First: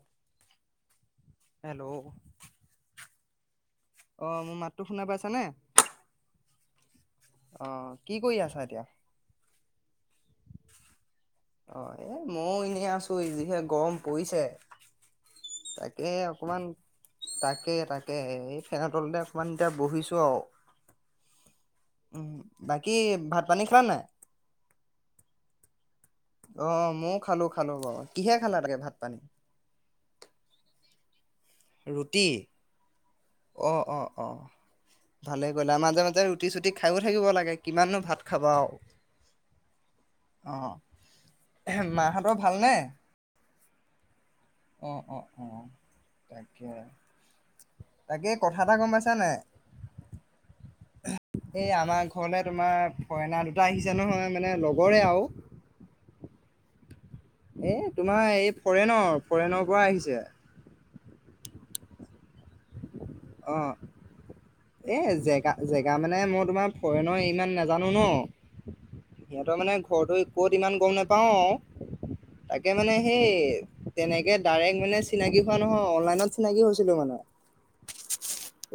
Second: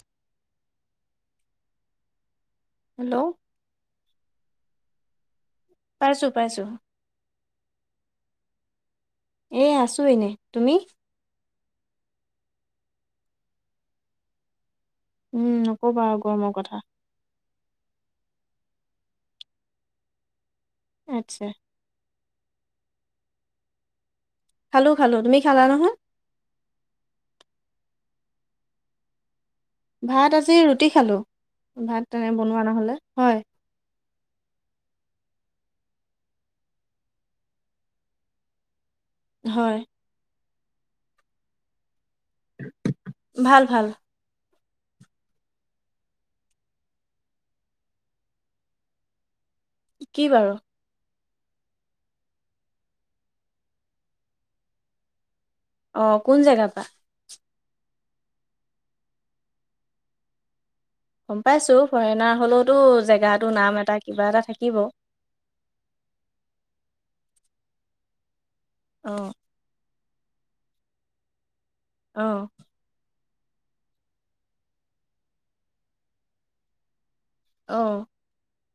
[inaudible] Hello hello অ মোৰ মাততো শুনা পাইছানে। পাইছো পাইছো। অ কি কৰি আছা এতিয়া। এই আছোঁ এনে তুমি অ এ মইো এনেই আছো এই যিহে গৰম পৰিছে উম নকবা তাকে আৰু গৰমৰ অকমান কথা। তাকে তাকে এই ফেন তলতে অকণমান এতিয়া বহিছোঁ আৰু- আচ্ছা। উ বাকী ভাত পানী খালা নাই। খালো খালো তুমি খালা নহয়। অ ময় খালো খালো বাৰ কিহে খালা তাকে ভাত, পানী, ভাত আজি ৰুটি খালো ভাত ৰুটি তেনে বনোৱা নহলে হয় অ অ অ ভালেই কৰিলে আৰু মাজে মাজে ৰুটি চুটি খায়ো থাকিব লাগে কিমাননো ভাত খাবা আৰু হয় অ মাহেঁতৰ ভালনে ভাল ভাল অ অ অ তাকে তাকে কথা এটা গম পাইছা নাই কি বাৰু এই আমাৰ ঘৰলে তোমাৰ ফৰেনাৰ দুটা আহিছে নহয় মানে লগৰে আৰু অ কোন জেগাৰ পা এ তোমাৰ এই ফৰেনৰ ফৰেনৰ পৰা আহিছে গম পাইছো ফৰেনাৰ হলেতো জেগাতো অ' নাম এটা কিবা এটা থাকে এ জেগা জেগা মানে মই তোমাৰ ফৰেনৰ ইমান নাজানো ন অ সিহঁতে মানে ঘৰতো কত ইমান গম নোপাওঁ অ তাকে মানে সেই তেনেকে ডাইৰেক্ট মানে চিনাকি হোৱা নহয় অনলাইনত চিনাকি হৈছিলো মানে অ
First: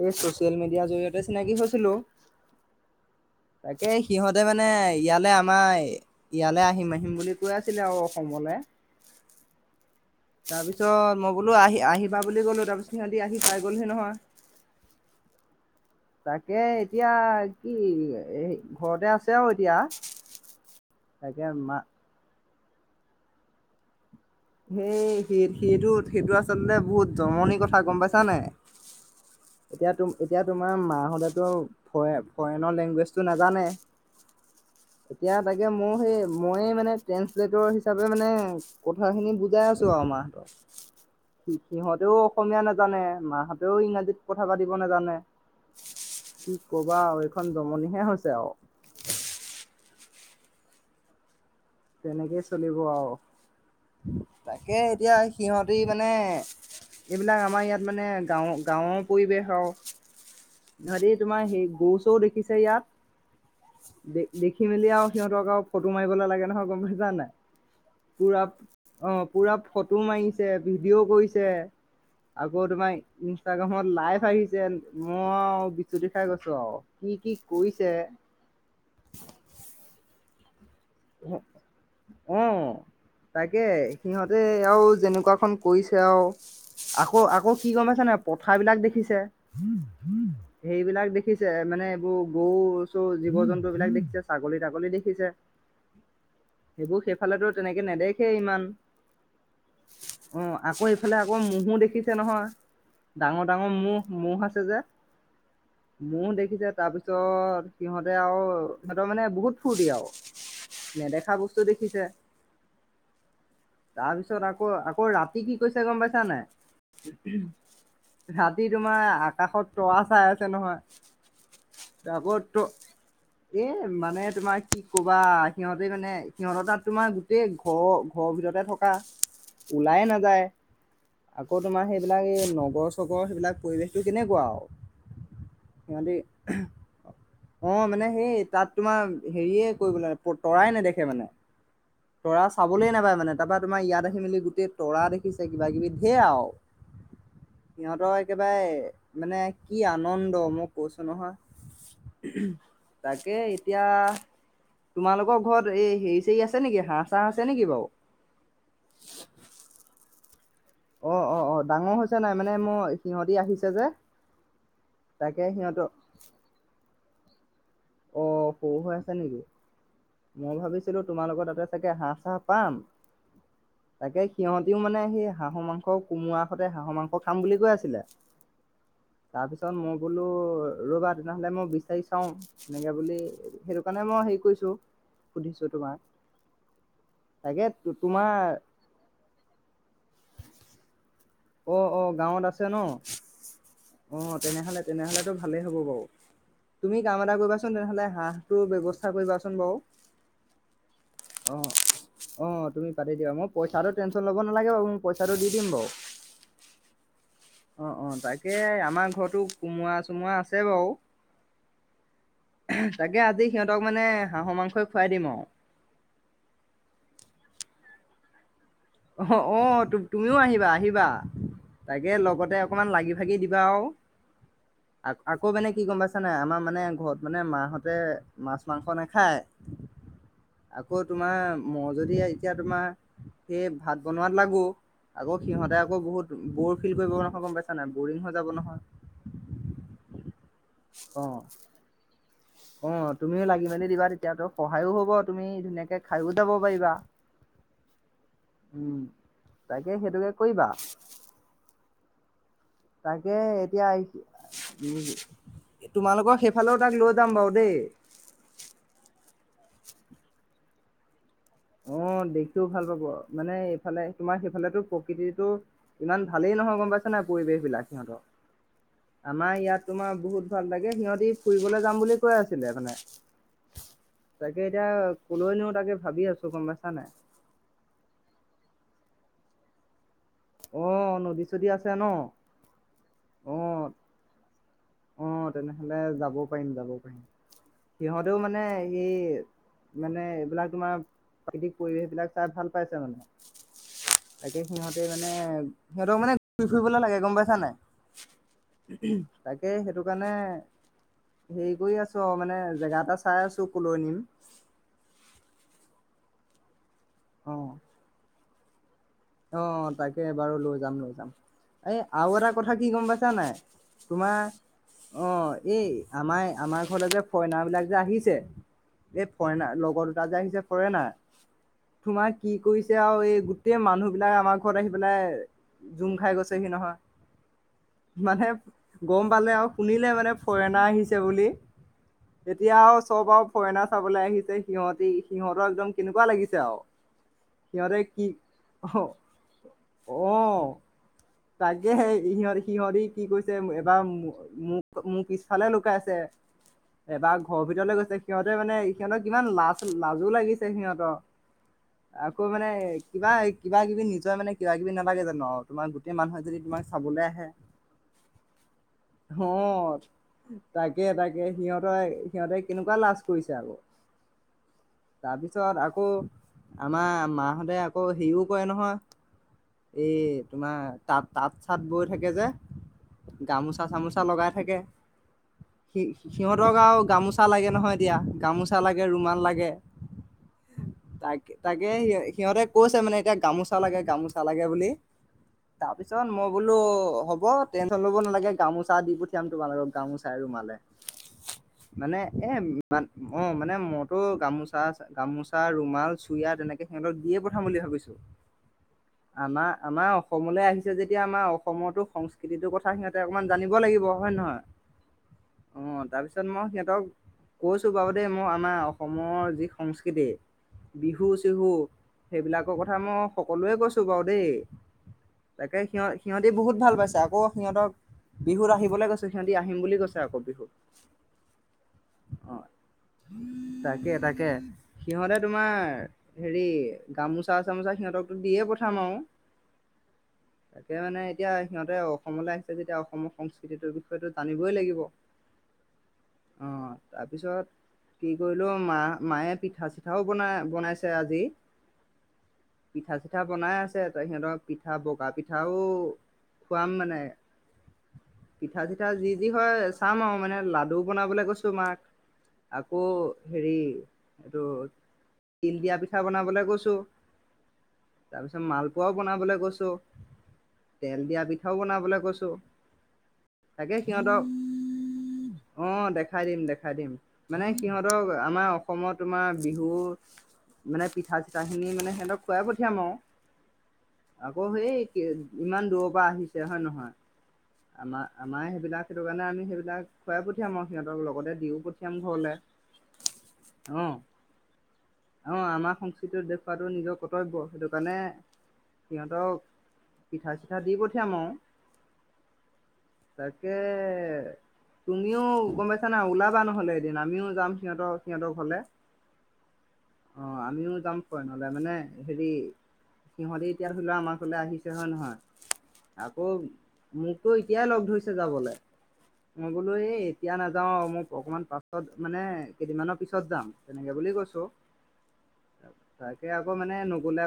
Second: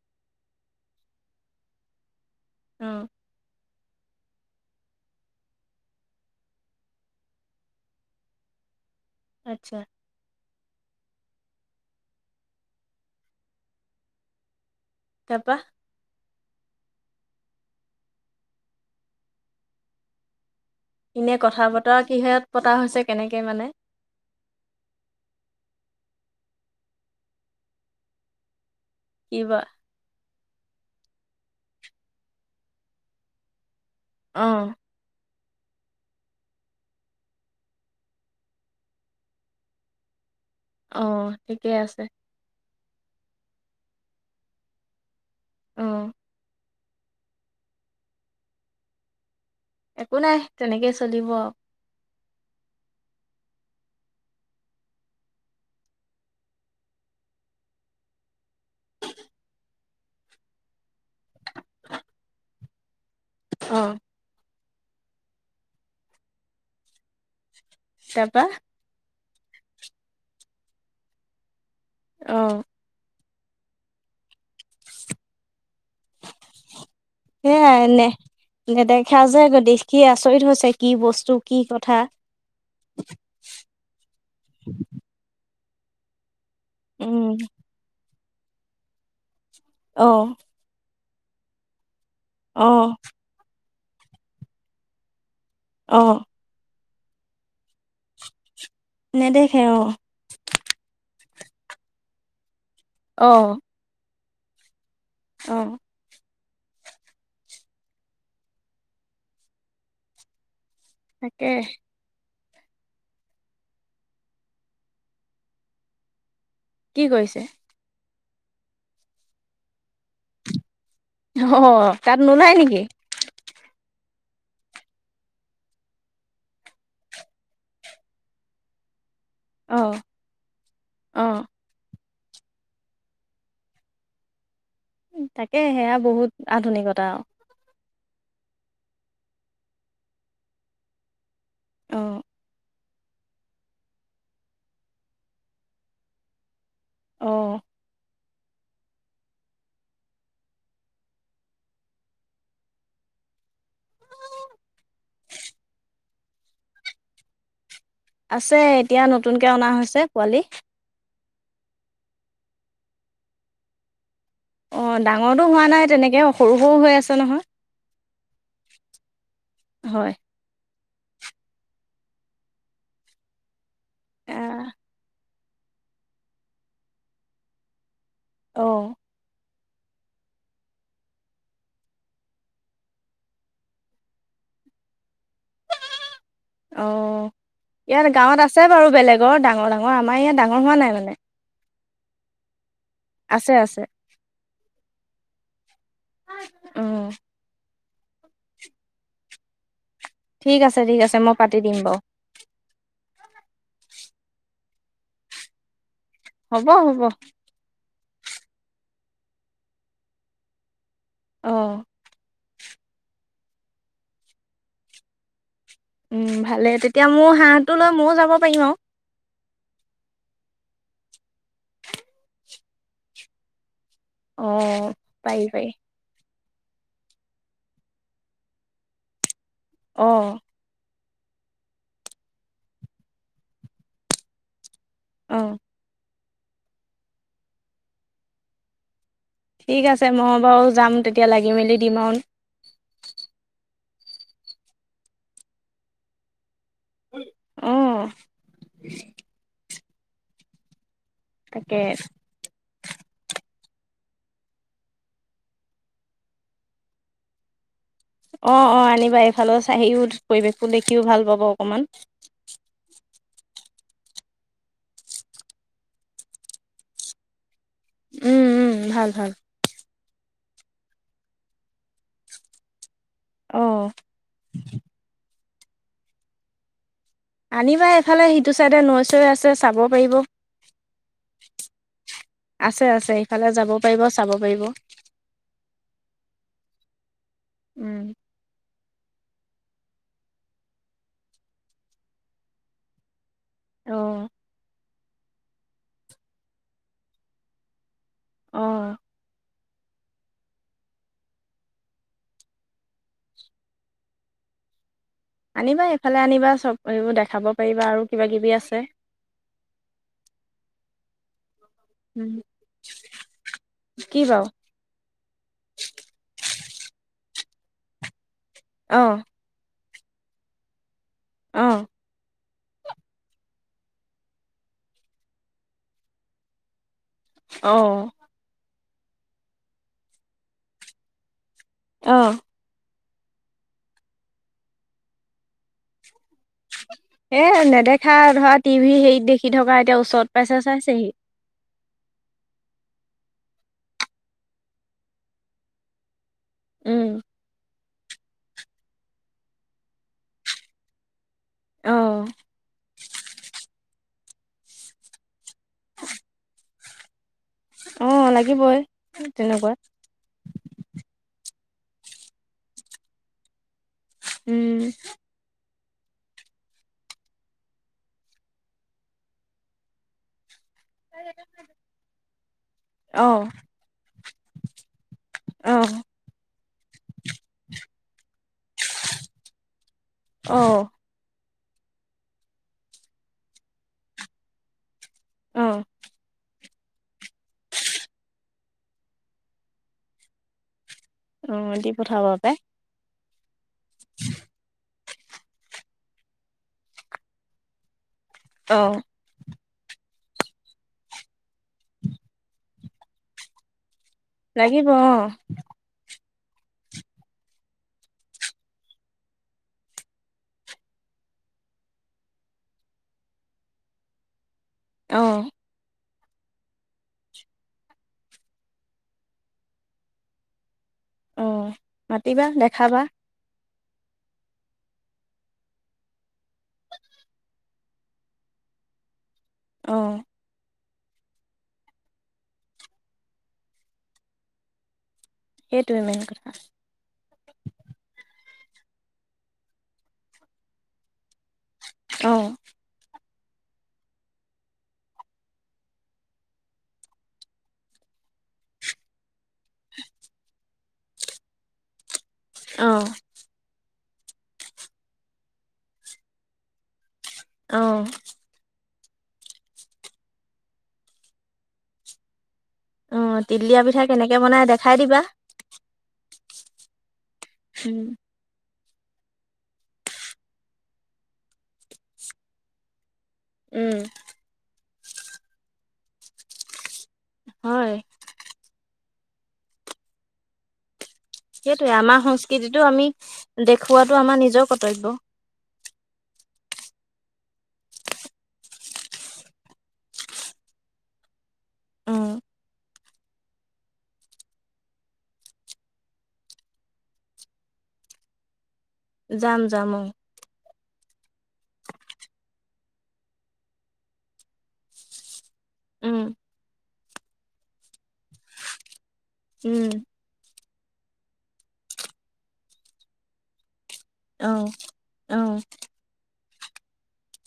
ইছো ছচিয়েল মিডিয়াৰ জৰিয়তে চিনাকি হৈছিলো অহ তাকে সিহঁতে মানে ইয়ালৈ আমাৰ ইয়ালৈ আহিম আহিম বুলি কৈ আছিলে আৰু অসমলৈ আচ্ছা তাৰপিছত মই বোলো আহি আহিবা বুলি গ'লো তাৰপিছত সিহঁতিৰ আহি পাই গলসি নহয় তা পা তাকে এতিয়া কি ঘৰতে আছে আৰু এতিয়া এনে তাকে কথা মা বতৰা কিহত পতা হৈছে কেনেকে মানে হুম সেই সেইটো সেইটো আচলতে বহুত জমনিৰ কথা গম পাইছা নাই কি বা এতিয়া তুম এতিয়া তোমাৰ মাহ হ'লেতো ফৰে ফৰেনৰ লেংগুৱেজটো নাজানে আহ এতিয়া তাকে মোৰ সেই মই মানে ট্ৰেন্ঞ্চলেটৰ হিচাপে মানে কথাখিনি বুজাই আছো আৰু মাহ হেতঁক অ সি ঠিকে আছে সিহঁতেও অসমীয়া না জানে মাহঁতেও ইংৰাজীত কথা পাতিব নাজানে অ কি কবা আৰু এইখন জমনিহে হৈছে আৰু একো নাই তেনেকেই চলিব আৰু তেনেকেই চলিব আৰু তাকে এতিয়া সিহঁতি মানে তেনেকেই চলিব আও, তাকে এতিয়া সিঁহতি মানে এইবিলাক আমাৰ ইয়াত মানে গাওঁৰ গাঁওৰ পৰিৱেশ আৰু, সিহঁতি তোমাৰ সেই গৰু চৰু দেখিছে ইয়াত অ দে দেখি থাকি মিলি আৰু সিহঁতক আৰু ফটো মাৰিবলৈ লাগে নহয় গম জান নাই পুৰা তাৰপা অঁ পুৰা ফটো মাৰিছে ভিডিঅ' কৰিছে অ আকৌ তোমাৰ ইনষ্টাগ্ৰামত লাইভ আহিছে মই বিচুতি খাই গৈছো আৰু। কি কি সেয়াই কৰিছে নে নেদেখা যে নেদেখা যে দেখিয়ে আছো হৈছে কি বস্তু কি কথা আঁহ তাকে সিহঁতে আৰু যেনেকুৱাখন কৰিছে আৰু আকৌ, উম আকৌ কি গম পাইছানে? পথাৰা বিলাক দেখিছে অ মম সেইবিলাক দেখি দেখিছে মানে অ গৰু চৰু জীৱ- জন্তু বিলাক দেখিছে ছাগলী তাগলী দেখিছে অঃ সেইবোৰ সেইফালে তেনেকে নেদেখে ইমান।। নেদেখে অ অঁ আকৌ এইফালে আকৌ মোহো দেখিছে নহয় অ ডাঙৰ, ডাঙৰ ম'হ ম'হ আছে যে অ ম'হ দেখি উঠিছে তাৰ পিছত সিহঁতে আৰু সিহঁতৰ মানে বহুত ফূৰ্তি আৰু নেদেখা তাকে বস্তু দেখিছে। তাৰপিছত আকৌ আকৌ ৰাতি কি কৈছে গম পাইছা নে কি কৰিছে? ৰাতি তোমাৰ আকাশত তৰা চাই আছে নহয় অ তাত তাৰ উপৰিও নোলাই তো নেকি এই মানে তোমাৰ কি ক'বা সিহঁতে মানে সিহঁতৰ তাত তোমাৰ গোটেই ঘৰৰ ঘৰৰ ভিতৰতে থকা অ ওলাই নাযায় অ আকৌ তোমাৰ সেই এইবিলাক এই নগৰ চগৰৰ সেইবিলাক পৰিৱেশটো কেনেকুৱা আৰু তাকে সেয়া সিহঁতি বহুত আধুনিকতা আৰু অ মানে সেই তাত তোমাৰ হেৰিয়ে কৰিব লাগে তৰাই নেদেখে মানে। অ তৰা চাব। চাবলৈই নাপায় মানে তাৰপৰা তোমাৰ ইয়াত আহি মেলি গোটেই তৰা দেখিছে কিবা কিবি ধেৰ আৰু। অ সিহঁতৰ। একেবাৰে মানে কি আনন্দ মই কৈছো নহয়। তাকে এতিয়া তোমালোকৰ ঘৰত এই হেৰি চৰি আছে। আছে নেকি হহ চাঁহ আছে নেকিা বাৰু? আছে এতিয়া নতুনকে অনা হৈছে পোৱালি। অহ ', - অহ ', - অহ ', ডাঙৰ হৈছে নাই মানে মোৰ সিহঁতি আহিছে যে। অহ ', তাকে ডাঙৰতো হোৱা নাই তেনেকে সৰু - সৰু হৈ আছে। নহয়। অহ ', সৰু হৈ আছে নেকি মই হয় ভাবিছো? ভাবিছিলো তোমালোকৰ তাতে চাগে হাঁহ চাহ পাম। তাকে আহ সিহঁতিও মানে সেই হাঁহৰ মাংস কোমোৰা হতে হাঁহৰ মাংস খাম বুলি কৈ আছিলে। অহ ', তাৰপিছত মই বোলো ৰ'বা তেনেহ'লে মই বিচাৰি চাওঁ। সেনেকে বুলি সেইটো কাৰণে মই হেৰি কৰিছো। সুধিছো মে, তোমাক অহ তাকে ', ইয়াত তোমাৰ গাঁৱত আছে বাৰু বেলেগৰ ডাঙৰ - ডাঙৰ আমাৰ ইয়াত ডাঙৰ হোৱা নাই মানে। অহ ', - অহ ', গাঁৱত আছে। ন আছে আছে অহ ', তেনেহলে - তেনেহলেতো ভালেই হ'ব বাৰু তুমি উম কাম এটা কৰিবাচোন। নহ'লে হাঁহটোৰ ব্যৱস্থা কৰিবাচোন বাৰু। ঠিক আছে ঠিক আছে মই পাতি অহ ', দিম বাৰু - অহ ', তুমি পাতি দিয়া মই পইচাটো টেনশচন ল'ব নালাগে বাৰু। পইচা টো দি দিম বাৰু। হব- হ'ব অহ ', - অহ ', তাকে আমাৰ ঘৰতো কোমোৰা চোমোৰা আছে বাৰু অহ ', তাকে আজি সিহঁতক মানে হাঁহৰ মাংসই খুৱাই দিম আৰু। উম ', ভালে তেতিয়া মোৰ হাঁহটো লৈ ময়ো যাব পাৰিম আৰু। অঁহ ', - অঁহ ', তুমিও আহিবা - আহিবা তাকে লগতে অকণমান লাগি ভাগি দিবা আৰু। অ আ পাৰি আকৌ পাৰি মানে কি গম পাইছ নাই আমাৰ মানে ঘৰত মানে মাহঁতে মাছ মাংস নাখায়। অহ ', আকৌ তোমাৰ ম যদি এতিয়া তোমাৰ। সেই ভাত বনোৱাত লাগো। অ আকৌ সিহঁতে আকৌ বহুত ব'ৰফিল কৰিব নহয় গম পাইছা নাই, বৰিং হৈ যাব নহয়। ঠিক আছে ম বাৰু যাম তেতিয়া লাগি মেলি দিম আৰু। অহ ', তুমিও লাগি মেলি দিবা তেতিয়া তো সহায়ো হব তুমি ধুনীয়াকে খাইও যাব। অ [unintelligible] তাকে সেইটোকে কৰিবা তাকে তাকে এতিয়া আহি উম তোমালোকৰ সেইফালেও তাক লৈ যাম বাৰু দেই অঁ অঁ আনিবা এইফালৰ চাহিও পৰিৱেশটো দেখিও ভাল পাব অকমান অঁ দেখিও ভাল পাব মানে সিফালে তোমাৰ সেইফালেতো প্ৰকৃতিটো ইমান ভালেই নহয় গম পাইছে নে পৰিবেশ বিলাক উম উম ভাল ভাল আমাৰ ইয়াত তোমাৰ বহুত ভাল লাগে, সিহঁতি ফুৰিবলৈ যাম বুলি কৈ আছিলে মানে অ তাকে এতিয়া কলৈ নিও তাকে ভাবি আছো গম পাইচা নাই আনিবা এইফালে সিটো চাইডে নৈ চৈ আছে চাব পাৰিব অ নদী চদী আছে ন আছে আছে ইফালে যাব পাৰিব চাব পাৰিব অঁ তেনেহলে যাব পাৰিম যাব পাৰিম উম সিহঁতেও মানে মানে সেই মানে এইবিলাক তোমাৰ প্ৰাকৃতিক পৰিৱেশ বিলাক চাই ভাল পাইছে মানে অ তাকে সিহঁত মানে সিহঁতক মানে ঘূৰি ফুৰিবলৈ লাগে গম পাইছা নাই অ উম তাকে সেইটো কাৰণে হেৰি কৰি আছোঁ আৰু মানে জেগা এটা চাই আছোঁ ক'লৈ নিম আনিবা এইফালে আনিবা চব এইবোৰ দেখাব পাৰিবা আৰু কিবা কিবি আছে [unintelligible] অঁ তাকে এবাৰো লৈ যাম লৈ যাম এই উম, আৰু এটা কথা কি গম পাইছা নাই কি বাৰু তোমাৰ অঁ এই আমাৰ আমাৰ যে ফৰেইনাৰবিলাক যে আহিছে অ এই ফৰেনাৰ লগ অ দুটা যে আহিছে ফৰেনাৰ অঁ তোমাৰ কি কৰিছে আৰু এই গোটেই মানুহ এইবিলাক আমাৰ ঘৰত আহি পেলাই জোম খাই গৈছেহি নহয় অ মানে গম পালে আৰু শুনিলে মানে ফৰেনাৰ আহিছে বুলি অ এতিয়া আৰু চব আৰু ফৰেনাৰ চাবলৈ আহিছে সিহঁতি সিহতৰ একদম কেনেকুৱা লাগিছে আৰু এ সিহঁতে নেদেখা কি ধৰা তি তুহি অ হেৰিত দেখি থকা এতিয়া অ ওচৰত পাইছে চাইছেহি। তাকে সে সিহ-সিহঁতি কি কৈছে এবাৰ মোক মোক পিছফালে লুকাইছে। উম এবাৰ ঘৰৰ ভিতৰ গৈ সিহঁতে মানে সিহঁতৰ কিমান লাজ লাজো লাগিছে সিহঁতৰ। অ আকৌ মানে কিবা কিবা কিবি নিজৰেই মানে কিবাকিবি নালাগে জানো আৰু তোমাৰ সেই মানুহে যদি তোমাক চাবলৈ আহে অ লাগিবই তেনেকুৱা অ', তাকে তাকে সিহঁত তই সিহঁতে কেনেকুৱা লাজ কৰিছে আৰু। উম তাৰপিছত আকৌ আমাৰ মাহঁতে আকৌ হেৰিও কৰে নহয় এই তোমাৰ তাঁত তাঁত চাত বৈ থাকে যে। অ গামোচা চামোচা লগাই থাকে অ সি সিহঁতক আৰু গামোচা লাগে নহয় এতিয়া গামোচা লাগে ৰুমাল লাগে অ তাক। তাকে সি সিহঁতে কৈছে মানে এতিয়া গামোচা লাগে, গামোচা লাগে বুলি। অ তাৰপিছত মোক বোলো হ'ব টেনচন ল'ব নালাগে গামোচা দি পঠিয়াম তোমাল লগক গামোচা ৰুমালে। অ', দি মানে পঠাব এ পে অ', মানে মইতো গামোচা গামোচা ৰুমাল চুৰিয়া তেনেকে সিহঁতক দিয়ে পঠাম বুলি ভাবিছো। অ'। আনা আনা অসমলৈ আহিছে যেতিয়া আমাৰ অসমতো সংস্কৃতিটোৰ কথা সিহঁতে অকণমান জানিব লাগিব। হয় নহয় লাগিব অ'। অ তাৰপিছত মই সিহঁতক কৈছোঁ বাৰু দেই মই আমাৰ অসমৰ যি সংস্কৃতি বিহু চিহু সেইবিলাকৰ কথা মই সকলোৱে কৈছোঁ বাৰু দেই। অ তাকে সিহ সিহঁতি বহুত ভাল পাইছে আকৌ সিহঁতক বিহুত আহিবলৈ গৈছে সিহঁতি আহিম বুলি কৈছে আকৌ বিহু। অ', মাতিবা দেখাবা। তাকে তাকে সিহঁতে তোমাৰ হেৰি গামোচা গামোচা সিহঁতকো দিয়ে পঠাম আৰু। অ'। তাকে মানে এতিয়া সিহঁতে অসমলৈ আহিছে যেতিয়া অসমৰ সংস্কৃতিটোৰ বিষয়টো জানিবই লাগিব। অ', সেইটোৱে মেইন কথা তাৰপিছত কি? গ'লো মা মায়ে পিঠা চিঠাও বনাই বনাইছে আজি। অ পিঠা বনাই আছে ত সিঁতক পিঠা বগা পিঠাও খুৱাম মানে পিঠা চিঠা যি যি হয় চাম আৰু মানে লাডু বনাবলৈ কৈছো মাক অ আকৌ হেৰি এইটো তিল দিয়া পিঠা বনাবলে কৈছো অ তাৰপিছত মাল খ বনাবলৈ কৈছো তেল দিয়া পিঠাও বনাবলৈ কৈছো অ তিলীয়া তাকে পিঠা কেনেকে সিহঁতক বনাই দেখাই দিবা দেখাইদিম দেখাইদিম মানে সিহঁতক আমাৰ অসমত তোমাৰ বিহু মানে পিঠা চিঠাখিনি মানে সিহঁতক খুৱাই পঠিয়াম আৰু উম আকৌ সেই ইমান দূৰৰ পৰা আহিছে হয় নহয় হয়। আমাৰ আমাৰ সেইবিলাক সেইটো কাৰণে আমি এইবিলাক খুৱাই পঠিয়াম সহঁ [unintelligible] সেইটোৱে আমাৰ সংস্কৃতিতটো আমি অ দেখুৱাতটো আমাৰ নিজৰ কৰ্তব্য খোৱাটো নিজৰ কৰ্তব্য সেইটো কাৰণে সিহঁতক পিঠা চিঠা দি পঠিয়াম আৰু অ তাকে তুমিও গম পাইছা না ওলাবা নহলে এদিন আমিও যাম সিহতৰ সিহঁতৰ ঘৰলে জাম জাম ও অ আমিও যাম নহলে মানে হেৰি সিহঁতি এতিয়া ধৰি লোৱা আমাৰ ওলে আহিছে হয় নহয় উম, আকৌ মোকতো এতিয়াই লগ ধৰিছে যাবলৈ মই উম, বোলো এই এতিয়া ন যাওঁ মোক অকণমান পাছত মানে কেইদিনমানৰ পিছত যাম তেনেকে বুলি আহ আহ সেয়া আকৌ মানে [unintelligible]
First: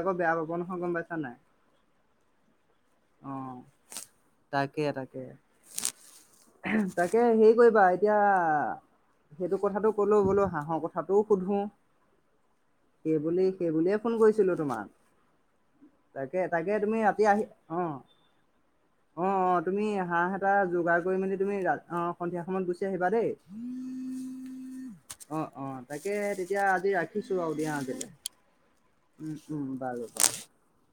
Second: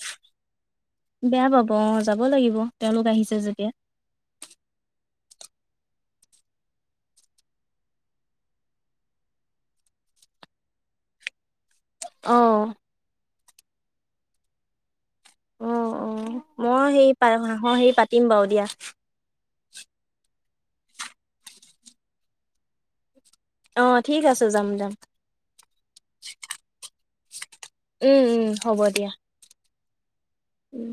আকৌ বেয়া পাব নহয় গম পাইছা নাই বেয়া পাব অ যাব লাগিব তেওঁলোক অ আহিছে যেতিয়া তাকে তাকে তাকে হেৰি কৰিবা এতিয়া সেইটো কথাটো কলো বোলো হাঁহৰ কথাটোও সুধো আহ সেই বুলিয়ে ফোন কৰিছিলোঁ তোমাক উ অ তাকে তাকে মই তুমি ৰাতি সেইা আহি অ হাঁহৰ হে পাতিম বাৰু দিয়া অ অ তুমি আহা টা যোগাৰ কৰি মেলি তুমি ৰা অ সন্ধিয়া সময়ত গুচি আহিবা দেই অ', ঠিক আছে যাম যাম, অ অ, তাকে তেতিয়া আজি ৰাখিছো আৰু দিয়া আজিলে। উম, উম, হ'ব দিয়া। [unintelligible] উম বাৰু বাৰু উম।